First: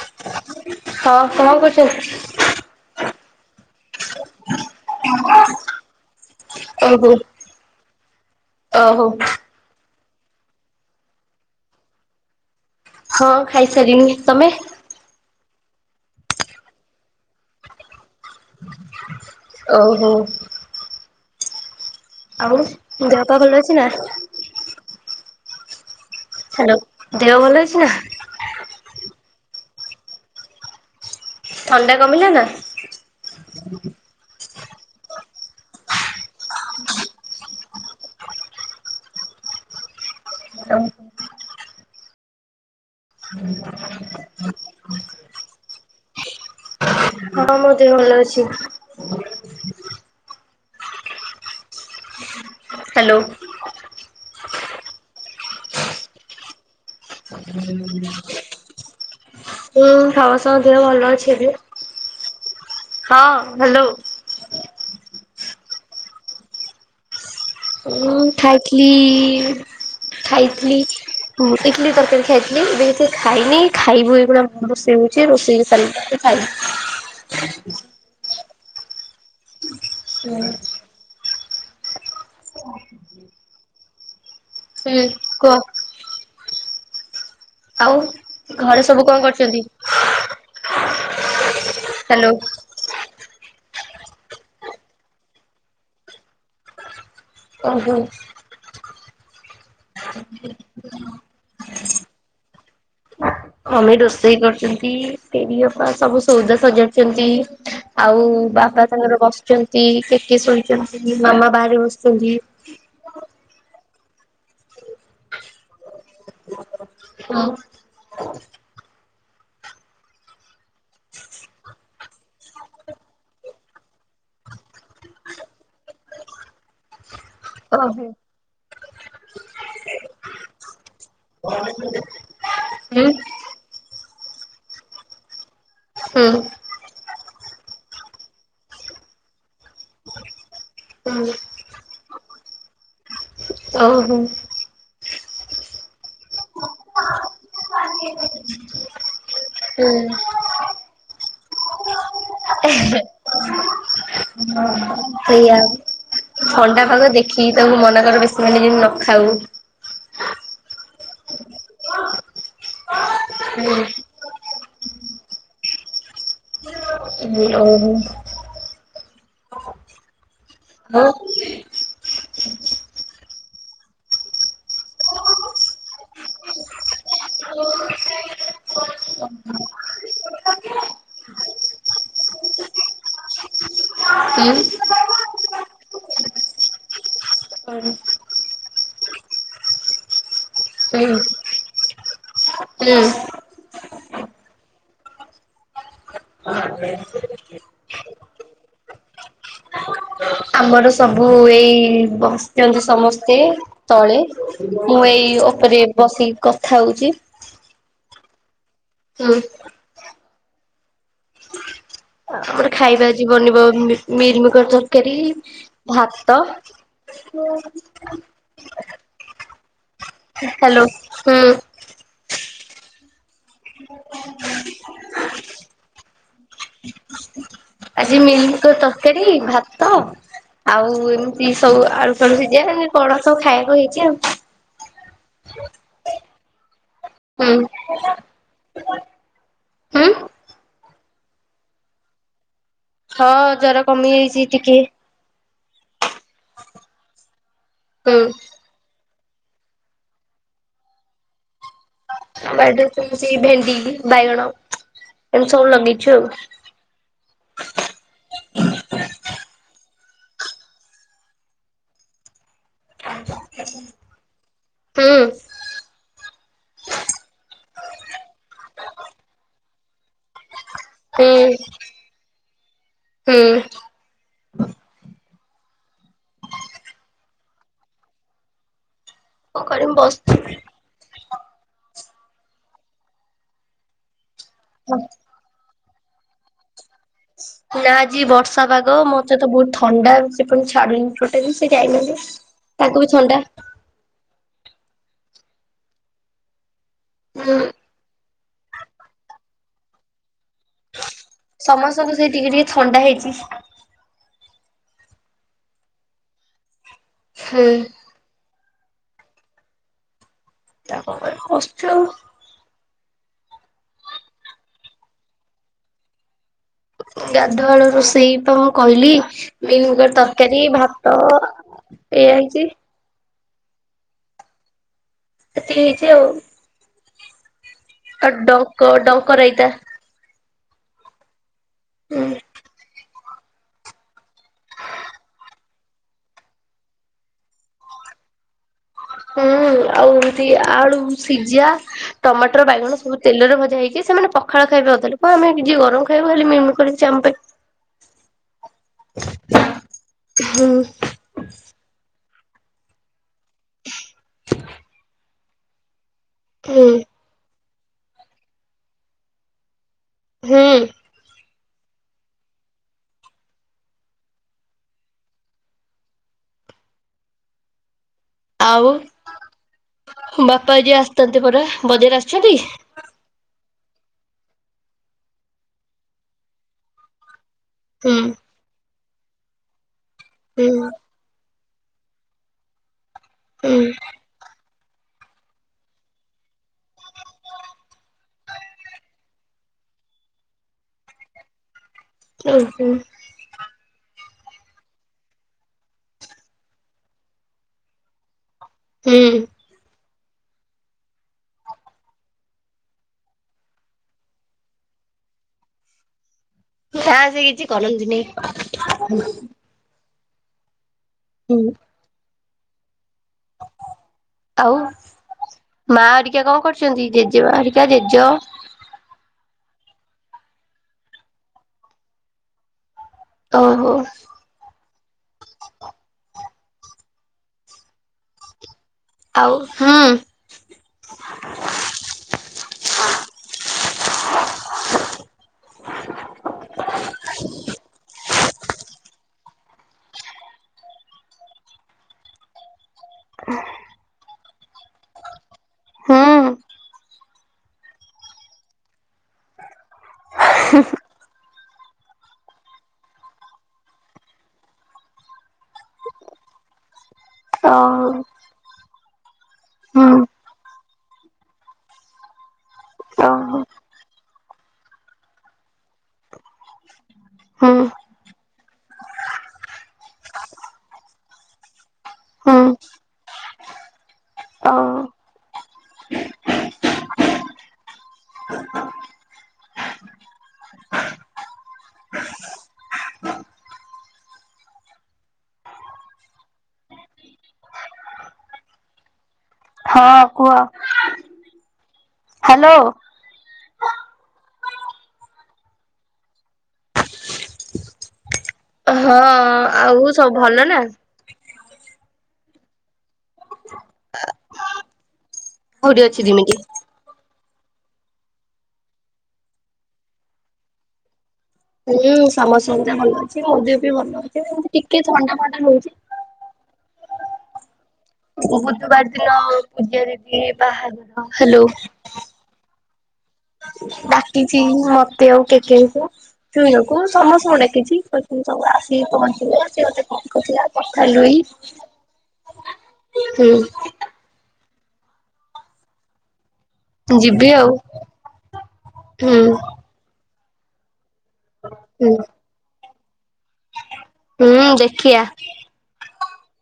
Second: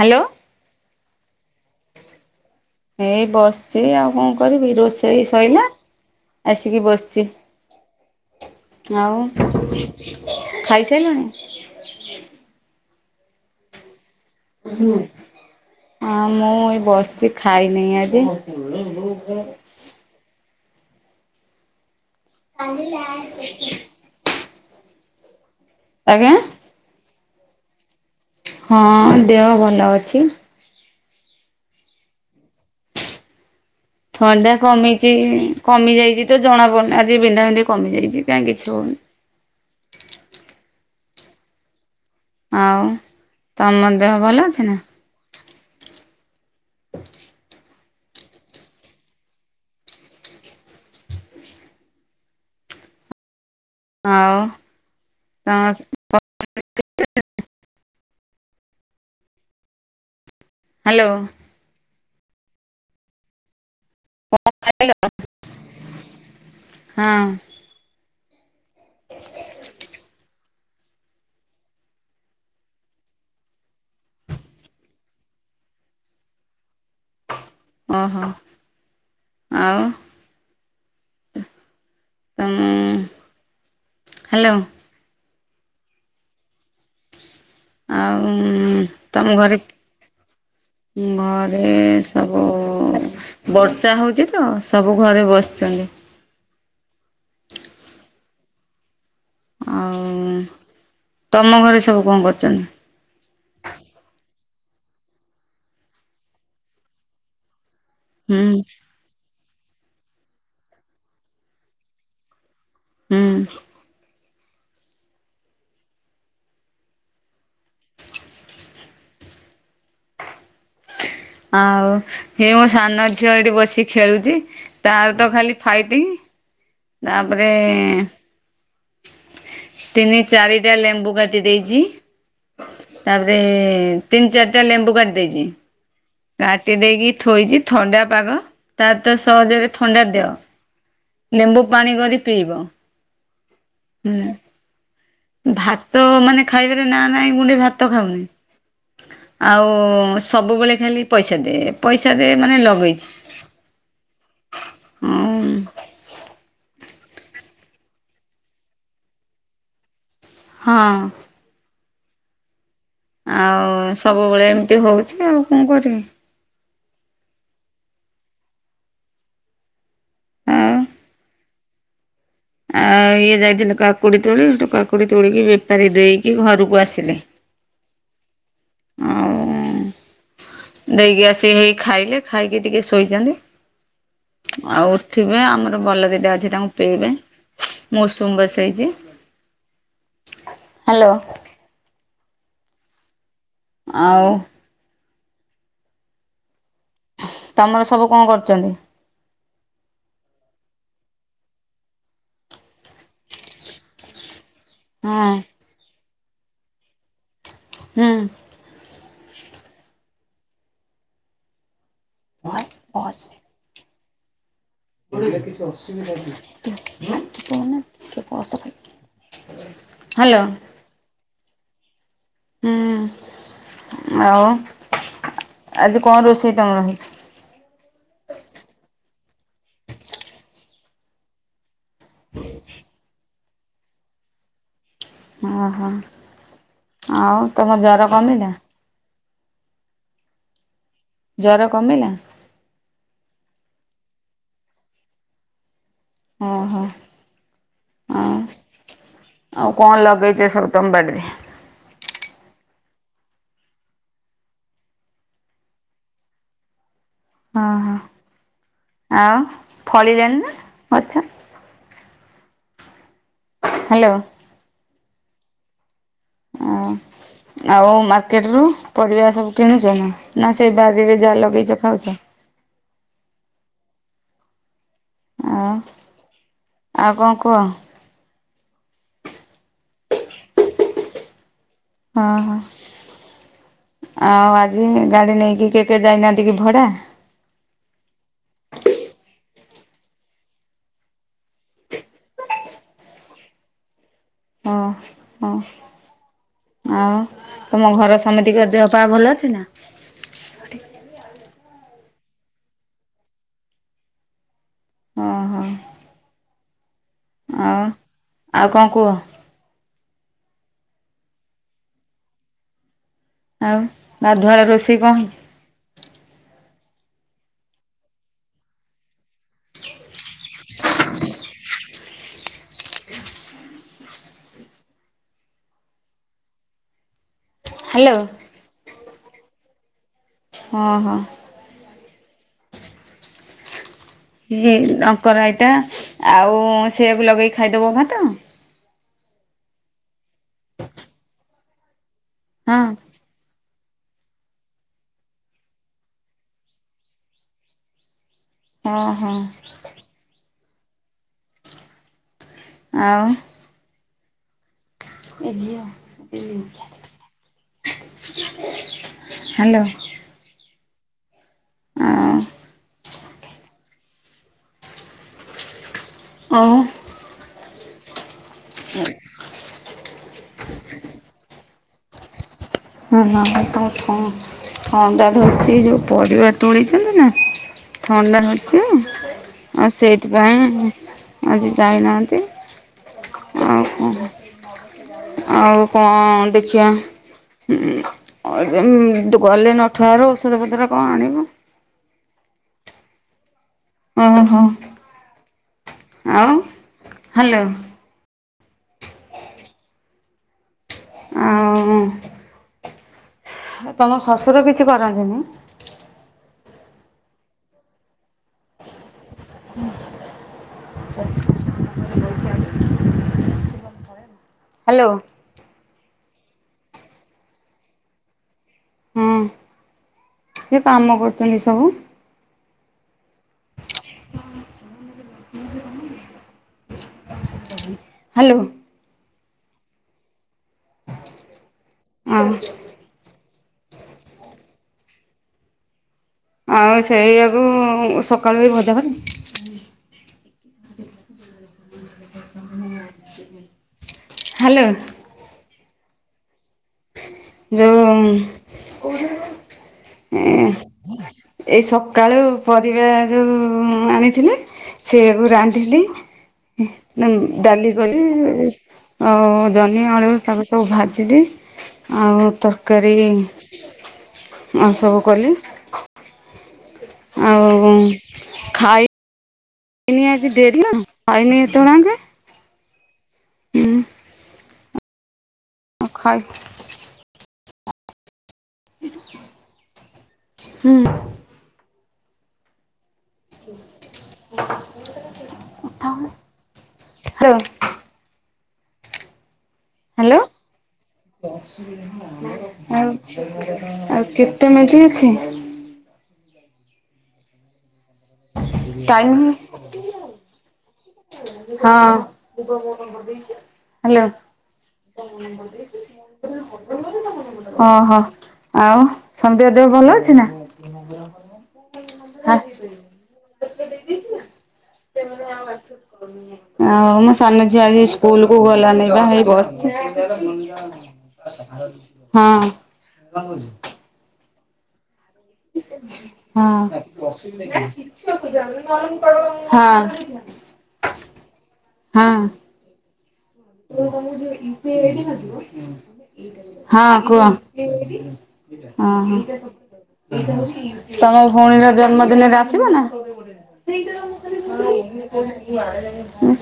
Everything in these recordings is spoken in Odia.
ହାଲୋ। ହଁ କଣ କରୁଛୁ। ଏଇ ବସିଛି ଆଉ କଣ। କରିବି ରୋଷ ସୋଇଲା ଆସିକି ଓହୋ ବସିଛି। ଓହୋ ଆଉ ଖାଇସାଇ ଲୁଣି। ହଁ ଖାଇ ସାରିଲିଣି। ନା ମୁଁ ଏଇ ବସିଛି। ଖାଇନି ଆଜି। ଓହୋ ଆଉ ଦେହ ପା ଭଲ ଅଛି ନା? ଆଜ୍ଞା। ହ୍ୟାଲୋ ଦେହ ଭଲ ଅଛି ନା। ହଁ ଦେହ ଭଲ ଅଛି। ଥଣ୍ଡା କମିଲା ନା। ଥଣ୍ଡା କମିଛି କମି ଯାଇଛି ତ ଜଣା ପଡୁନି ଆଜି ବିନ୍ଧା ବିନ୍ଧି କମିଯାଇଛି କାଇଁ କିଛି ହଉନି। [inaudible] ହଁ ତମ ଦେହ ଭଲ ଅଛି ନା? [inaudible] ହଁ ମୋ ଦେହ ଭଲ ଅଛି। ହା ଲୋ। ଆଉ ତମ ସେ [inaudible] ହୁଁ ସମସ୍ତଙ୍କ ଦେହ ଭଲ ହ୍ୟାଲୋ ଅଛି ଏବେ। ହଁ ହାଲୋ। କଣ ଖାଇଲ ହଁ। ଉଁ ଖାଇଥିଲିି। ଖାଇଥିଲି ଉଁ ଇଟଲିି ତରକାରୀ ଖାଇଥିଲି ଏବେ କିଛି ଖାଇନି ଖାଇବୁ ଏଇଖୁଣା ଆମର ରୋଷଇ। ହେଉଛି ରୋଷେଇ ହେଇସାରି ଲେ ଖାଇବୁ। ଓହୋ ଆଉ। ଉଁ ତମ ହାଲୋ। ହୁଁ କୁହ? ଆଉ ଘରେ ସବୁ କଣ ତମ ଘରେ କରୁଛନ୍ତି? ଉଁ ଘରେ ହ୍ୟାଲୋ ସବୁ ବର୍ଷା ହୋଉଚି ତ ସବୁ ଘରେ ବସଚନ୍ତି। ଓହୋ। ଆଉ ତମ ଘରେ ସବୁ କଣ କରୁଚନ୍ତି? ମମି ରୋଷେଇ କରୁଚନ୍ତି ତିନି ଅପା ସବୁ ସୋଉଦା ସଜାଡୁଚନ୍ତି। ଆଉ ହୁଁ ବାପା ତାଙ୍କର ବସଚନ୍ତି କେ କିଏ ଶୁଣିଚନ୍ତି ମାମା ବାହାରେ ବସିଚନ୍ତି। ହୁଁ ଆଁ ଆଉ ହେ ମୋ ସାନ ଝିଅ ଏଇଠି ବସି ଖେଳୁଚି ତାର ତ ଖାଲି ଫାଇଟିଂ ତାପରେ ଓହୋ ତିନି ଚାରିଟା ଲେମ୍ବୁ କାଟି ଦେଇଚି। ହୁଁ ତାପରେ ତିନ ଚାରଟା ଲେମ୍ବୁ କାଟି ଦେଇଚି ହୁଁ କାଟି ଦେଇକି ଥୋଇଚି। ଥଣ୍ଡା ପାଗ ତାର ତ ସହଜରେ ଥଣ୍ଡା ଦେହ। ହୁଁ। ଲେମ୍ବୁ ପାଣି କରି ପିଇବ। ଓ ହୋ। ହୁଁ ଭାତ ମାନେ ଖାଇବାରେ ନା ନାଇଁ ଗୁଣ୍ଡେ ଭାତ ଖାଉନି ଆଉ ସବୁବେଳେ ଖାଲି ପଇସା ଦ୍ ଏ ପଇସା ଦେ ମାନେ ଲଗେଇଛି। ଅହ ହଁ ସେଇଆ ବି ଥଣ୍ଡା ପାଗରେ ଦେଖିକି ତାକୁ ମନା କର ବେଶୀ ମାନେ ଯେମି ନ ଖାଉ। ହଁ। ଆଉ ହୁଁ ସବୁବେଳେ ଏମିତି ହୋଉଚି ଆଉ କଣ କରିବି। ଉ ଓହୋ। ଅ ଆ ଇଏ ଯାଇଥିଲେ କାକୁଡି ତୋଳି ହେଠୁ କାକୁଡି ତୋଳିିକି ବେପାରୀକି ଦେଇକି ଘରକୁ ଆସିଲେ। ଆଉ ଓହୋ। ଦେଇକି ଆସିକି ହେଇ ଖାଇଲେ ଖାଇକି ଟିକେ ଶୋଇଚନ୍ତି। ହୁଁ ଆଉ ଉଠିବେ ଆମର ବଲ ଦିଟା ଅଛି ତାଙ୍କୁ ପେଇବେ। ମୁଁ ଉଷୁମ୍ ବସେଇଚି। ଶୋଇନି। ଆଉ ତମର ସବୁ କଣ କରୁଚନ୍ତି? ଆମର ସବୁ ଏଇ ବସଚନ୍ତି ସମସ୍ତେ ତଳେ। ମୁଁ ଏଇ ଓପରେ ବସିକି କଥା ହୋଉଚି। ଆଁ ତ ଆ ଆମର ଖାଇବା ଆଜି ବନିବ ମି-ମିଲମି ମିକର ତରକାରୀ, ଭାତ। ହ୍ୟାଲୋ ହାଲୋ ହଁ। ଆଁ ଆଉ ଆଜି କଣ ରୋଷେ ଆଜି ମିଲମିକର ତରକାରୀ, ଭାତ ଆଉ ଏମିତି ସବୁ ଆଳୁ ଫାଳୁ ସିଜା ଆଉ ଏ କଣ ସବୁ ଖାଇବାକୁ ହେଇଚି ଆଉ। ଅହ ଆଉ ହୁଁ ତମ ଜର କମିଲା? ହୁଁ? ଜର କମିଲା? ହଁ ଜର କମିଯାଇଚି ଟିକେ। ଓହୋଃ ହୁଁ ଆଁ ଆଉ କଣ ଲଗେଇଛ ସବୁ ତମ ବାଡିରେ? ବାଡିରେ ସେଇ ସବୁ ଭେଣ୍ଡି, ବାଇଗଣ ଏମିତି ସବୁ ଲଗେଇଛୁ ଆଉ। ହଁ- ହଁ। ଆଉ ଫଳିଲାଣି ନା ଗଛ? ହ୍ୟାଲୋ। ହୁଁ। ଆଉ ଆଉ ମାର୍କେଟରୁ ପରିବା ସବୁ କିଣୁଛନା ନା ସେଇ ବାରିରେ ଯାହା ହୁଁ। ଲଗେଇଛ ଖାଉଛ? ହୁଁ। ଆଉ, ଆଉ କଣ କୁହ? କରି ମୁଁ ବସିଥିଲି। ହଁ- ହଁ। ଆଉ ଆଜି ଗାଡି ନେଇକି କେ କେ ଯାଇନାହାନ୍ତି କି ଭଡା? ନା ଆଜି ବର୍ଷା ପାଗ ମତେ ତ ବହୁତ ଥଣ୍ଡା ସେ ପୁଣି ଛାଡୁନି ଟୋଟାଲି, ସେ ଯାଇନାହାନ୍ତି। ତାଙ୍କୁ ବି ଥଣ୍ଡା। ହଁ ହଁ ଆଉ ହୁଁ ତମ ଘର ସମତିଙ୍କ ଦେହପା ଭଲ ଅଛି ନା? ସମସ୍ତଙ୍କୁ ସେଇ ଟିକେ ଟିକେ ଥଣ୍ଡା ହେଇଚି। ଓହୋ ହୁଁ। ଆଉ ଆଉ କଣ କୁହ? [unintelligible] ଆଉ ଗାଧୁଆ ବେଳ ରୋଷେଇ କଣ ହେଇଛି? ଗାଧୁଆଳ ରୋଷେଇ ତ ମୁଁ କହିଲି [unintelligible] ତରକାରୀ ଭାତ ଏଇଆା ହେଇଛି। ଏତିକି ହେଇଛି ଆଉ। ହ୍ୟାଲୋ ଆଉ ଡଙ୍କ, ଡଙ୍କ ରାଇତା। ହଁ- ହଁ। ହୁଁ। ଇଏ ଡଙ୍କ ରାଇତା, ଆଉ ସେଆକୁ ଲଗେଇକି ଖାଇଦବ ଭାତ? ହୁଁଉ-ଉ-ଉ ଆଉ ଏମିତି ଆଳୁ ସିଝା ଟମାଟର ହଁ ବାଇଗଣ ସବୁ ତେଲରେ ଭ ଯାଇକି ସେମାନେ ପଖାଳ ଖାଇବେ [inaudible] ଥିଲେ ବା ଆମେ ଯିଏ ଗରମ ଖାଇବୁ ବୋଲି ମୁଁ [inaudible] କରିଛି ଆମ ପାଇଁ। ହଁ- ହଁ। ହୁଁ। ଆଉ ଏ ଝିଅ ହୁଁ। ହ୍ୟାଲୋ। ହୁଁ। ଆଁ ଆଉ ଆଉ, ବାପା ଆଜି ଆସିଥାନ୍ତେ ପରା, ବଜାର ଆସିଛନ୍ତି? [inaudible] ଥଣ୍ଡା ଧରିଛି ଯୋଉ ପରିବା ତୋଳିଛନ୍ତିନା ହୁଁ ଥଣ୍ଡା ଧରିଛି ଆଉ ହୁଁ ସେଇଥିପାଇଁ ଆଜି ଯାଇନାହାନ୍ତି, ହୁଁ ଆଉ କଣ? ଆଉ କଣ ଦେଖିବା। ହୁଁ ଆଉ [inaudible] ଗଲେ ନଠୁଆରୁ ଔଷଧ ପତ୍ର କଣ ଆଣିବ। ହୁଁ-ହୁଁ। ଓହୋଃ, ଆଉ ହ୍ୟାଲୋ। ହୁଁ। ଆଉ ତମ ଶଶୁର କିଛି କରନ୍ତିନି? ନା ସେ କିଛି କରନ୍ତିନି। ହୁଁ ଉଁ ଆଉ ହ୍ୟାଲୋ ମା ଅରିକା କଣ କରୁଛନ୍ତି ଜେଜେମା ଅରିକା ଜେଜେ? ହଁ ସେ କାମ କରୁଛନ୍ତି ସବୁ ଓହୋ ହାଲୋ ଆଉ ହୁଁ ଆଉ [unintelligible] ଆଉ ସେଇଆକୁ ସକାଳୁ ବି ଭଜା କ ହାଲୋ ହୁଁ ଯୋଉ ଏ ଏଇ ସକାଳୁ ପରିବା ଯୋଉ ଆଣିଥିଲେ ସେଇଆକୁ ରାନ୍ଧିଲି, ଡାଲି ଓହୋ କଲି ଆଉ ଜହ୍ନି ହୁଁ ଆଳୁ ତାକୁ ସବୁ ଭାଜିିଲି। ଆଉ ତରକାରୀ ଓହୋ ଆ ସବୁ କଲି। ହୁଁ ଆଉ ଖାଇ ଏଇନି ଆ କି ଡେରି ନା ଖାଇନି ଏତେ ବେଳ ଆଁକେ ହ ପା ଖାଇ ହୁଁ [unintelligible] ହଁ ହ୍ୟାଲୋ। କୁହ? ହ୍ୟାଲୋ। ଆଉ ଆଉ କେତେ [unintelligible] ଅଛି। ହଁ ଟାଇମ୍ ଆଉ ସବୁ ଭଲ ନା? ହଁ ହାଲୋ କଉଠି ଅଛି ଦିମିତି। ଓହୋ, ଆଉ ସଞ୍ଜୟ ଦେହ ଭଲ ଅଛି ନା? ହୁଁ ସମସ୍ତଙ୍କ ଭଲ ଅଛି ସଞ୍ଜୟ ବି ଭଲ ଅଛି ଏମତି ଟିକେ ଥଣ୍ଡା ଫଣ୍ଡା ରହୁଛି। ଆ ମୋ ସାନ ଆଜି ସ୍କୁଲ କୁ ବୁଧବାର ଗଲାନି ବା ଦିନ ହେଇ ବସିଛି। ପୂଜା ଦିଦି ବାହାଘର ହ୍ୟାଲୋ ହଁ ଡାକିଛି ମ ସେଆଉ କେକେଇକୁ ହଁ ଚୁଇଆକୁ ସମସ୍ତଙ୍କୁ ଡାକିଛି ସବୁ ଆସିିକି ପହଞ୍ଚିଵେ ଏ ହଁ ସେ [unintelligible] [unintelligible] ପକା ଲୁଇ। ହଁ ଏଇ ମାନଙ୍କୁ ଟିକିଏ [unintelligible] ହଁ କୁହ? ଯିବି ଆଉ ହ ହୁଁ ହ ତମ ଭଉଣୀର ହୁଁ। ଜନ୍ମଦିନରେ ଆସିବ ନା? [unintelligible] ହୁଁ ଦେଖିଆ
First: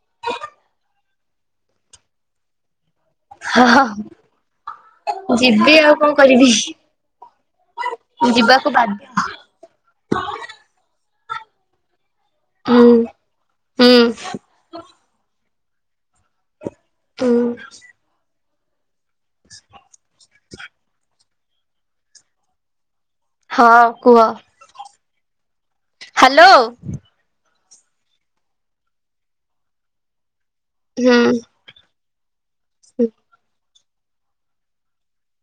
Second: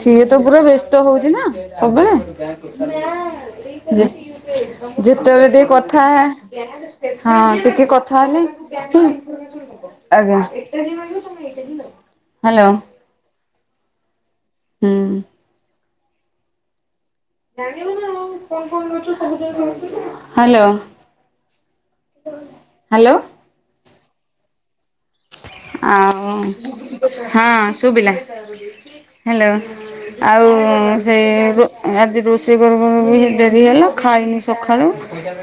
ସିଏ ତ ପୁରା ବ୍ୟସ୍ତ ହଉଛି ନା ସବୁବେଳେ [unintelligible] ଆ ହଁ ଯେତେବେଳେ ଟିକେ ଯିବି ଆଉ କଥା କଣ କରିବି ହଁ ଟିକେ କଥା ହେଲେ ଆଜ୍ଞା। ଆଜ୍ଞା। ହାଲୋ ହୁଁ ହୁଁ ହୁଁ ଉଁ ହୁଁ [unintelligible] ଫୋନ୍ ଫୋନ୍ ନଉଛ ସବୁଜାକ, ହାଲୋ ହାଲୋ ହଁ କୁହ? ଆଉ ହ୍ୟାଲୋ। ହଁ ଶୁଭିଲା ହ୍ୟାଲୋ ଆଉ ହୁଁ ସେଆକୁ ଆଜି ସେଇ [unintelligible] ବି ଡେରି ହେଲା ଖାଇନି ସଖାଳୁ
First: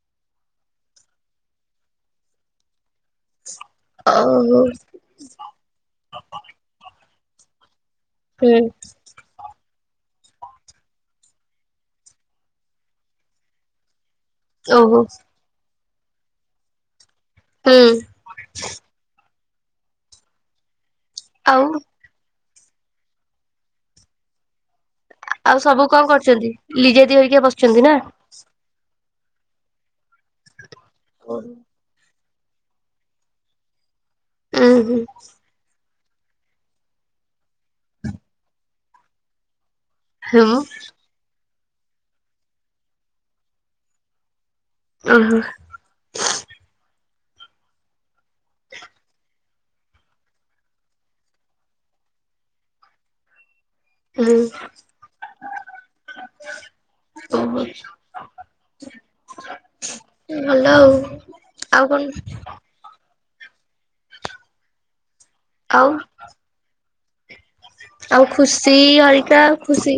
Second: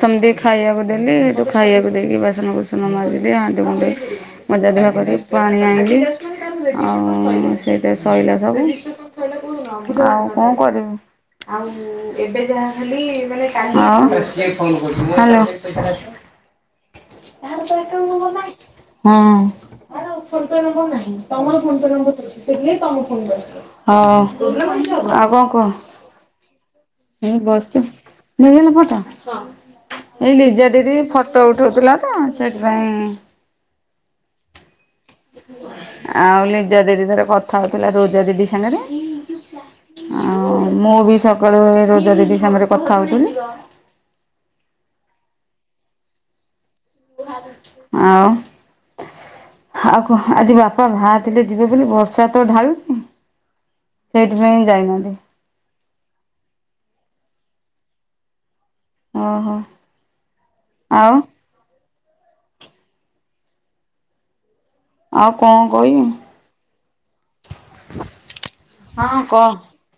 ସମତିକି ଖାଇଆକୁ ଦେଲି ହେଇଠୁ ଖାଇବାକୁ ଦେଇକି ବାସନ କୁସନ ମାଜିଲି ହା ଣ୍ଡି କୁଣ୍ଡେଇ ଓହୋ ମଜା ଧୁଆ କରିକି ପାଣି ଆଇଁଲି ଆଉ ସେ ସେ ଶଇଲା ସବୁ ହୁଁ ଆଉ କଣ କରିବୁ ଆଉ ଏବେ ଯାହା ହେଲି ମାନେ [unintelligible] ଆଉ ଓହୋ ହାଲୋ। ହୁଁ ଆଉ ହଁ। ହଁ। ଆଉ କଣ କୁହ ସବୁ କଣ କରୁଛନ୍ତି ଲିଜେଦି ମୁଁ ହରିକା ବସିଛି ବସିଛନ୍ତି ନା? ନେଇଗଲା ପଟା! ଏଇ ଲିଜା ଦିଦି ଉଁ ଫଟୋ ଉଠଉଥିଲା ତ! ସେଇଥିପାଇଁ ଉଁ ହୁଁ। ଆଉ ଲିଜା ଦିଦି ତାର କଥା ହଉଥିଲା ରୋଜା ଦିଦି ସାଙ୍ଗରେ ଆଉ ମୁଁ ବି ସକାଳୁ ଏଇ ରୋଜା ଦିଦି ସାଙ୍ଗରେ କଥା ହଉଥିଲି। ଓ ହୋ। ଆଉ? ଆଉ କୁହ ଆଜି ବାପା ଭାରି ଥିଲେ ଯିବେ ବୋଲି ବର୍ଷା ତ ଢାଳୁଛି। ହୁଁ ସେଇଥିପାଇଁ ଯାଇନାହାନ୍ତି। ଓହୋ [unintelligible] ଭଲ ଆଉ ଆଉ କଣ ଆଉ କଣ ଆଉ କଇବି? ଆଉ ଖୁସି ହଁ ହରିକା କହ ଖୁସି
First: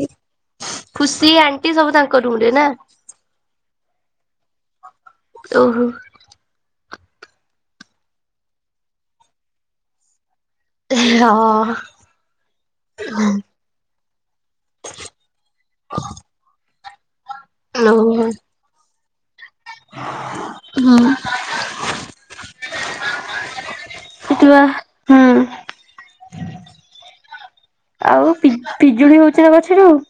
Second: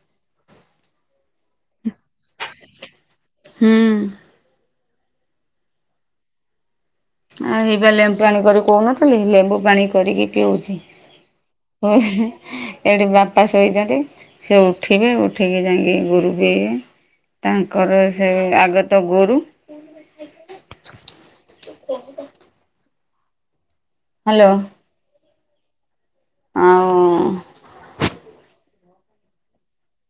ଖୁସି ଆଣ୍ଟି ସବୁ ତାଙ୍କ ରୁମରେ ନା! ହୁଁ। ଓହୋ। ଆଉ ହେଇ ବା ଲେମ୍ବୁ ପାଣି କରି କହୁନଥିଲି ଲେମ୍ବୁ ପାଣି କରିକି ପିଉଛି ହଁ [unintelligible] ଏଇଠି ବାପା ଶୋଇଛନ୍ତି ସେ ଉଠିବେ ଉଠିକି ଯାଇଁକି ଗୋରୁ ପେଇବେ। ତାଙ୍କର ସେ ଆଗ ତ ଗୋରୁ। ହଁ। ହ୍ୟାଲୋ ଉଠିବା ହୁଁ। ଆଉ ଆଉ ପିଜ ପିଜୁଳି ହଉଛି ନା ଗଛରେ ଆଉ?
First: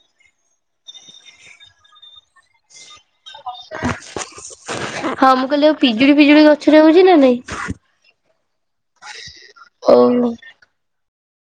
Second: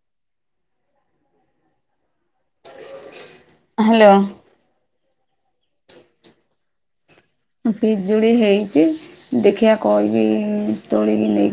ହ୍ୟାଲୋ। ହଁ ମୁଁ କହିଲି ଆଉ ପିଜୁଳି ଫିଜୁଳି ଗଛରେ ହଉଚି ନା ନାଇଁ? ପିଜୁଳି ହେଇଚି ଦେଖିବା କଇବି ଓହୋ ତୋଳିକି ନେଇ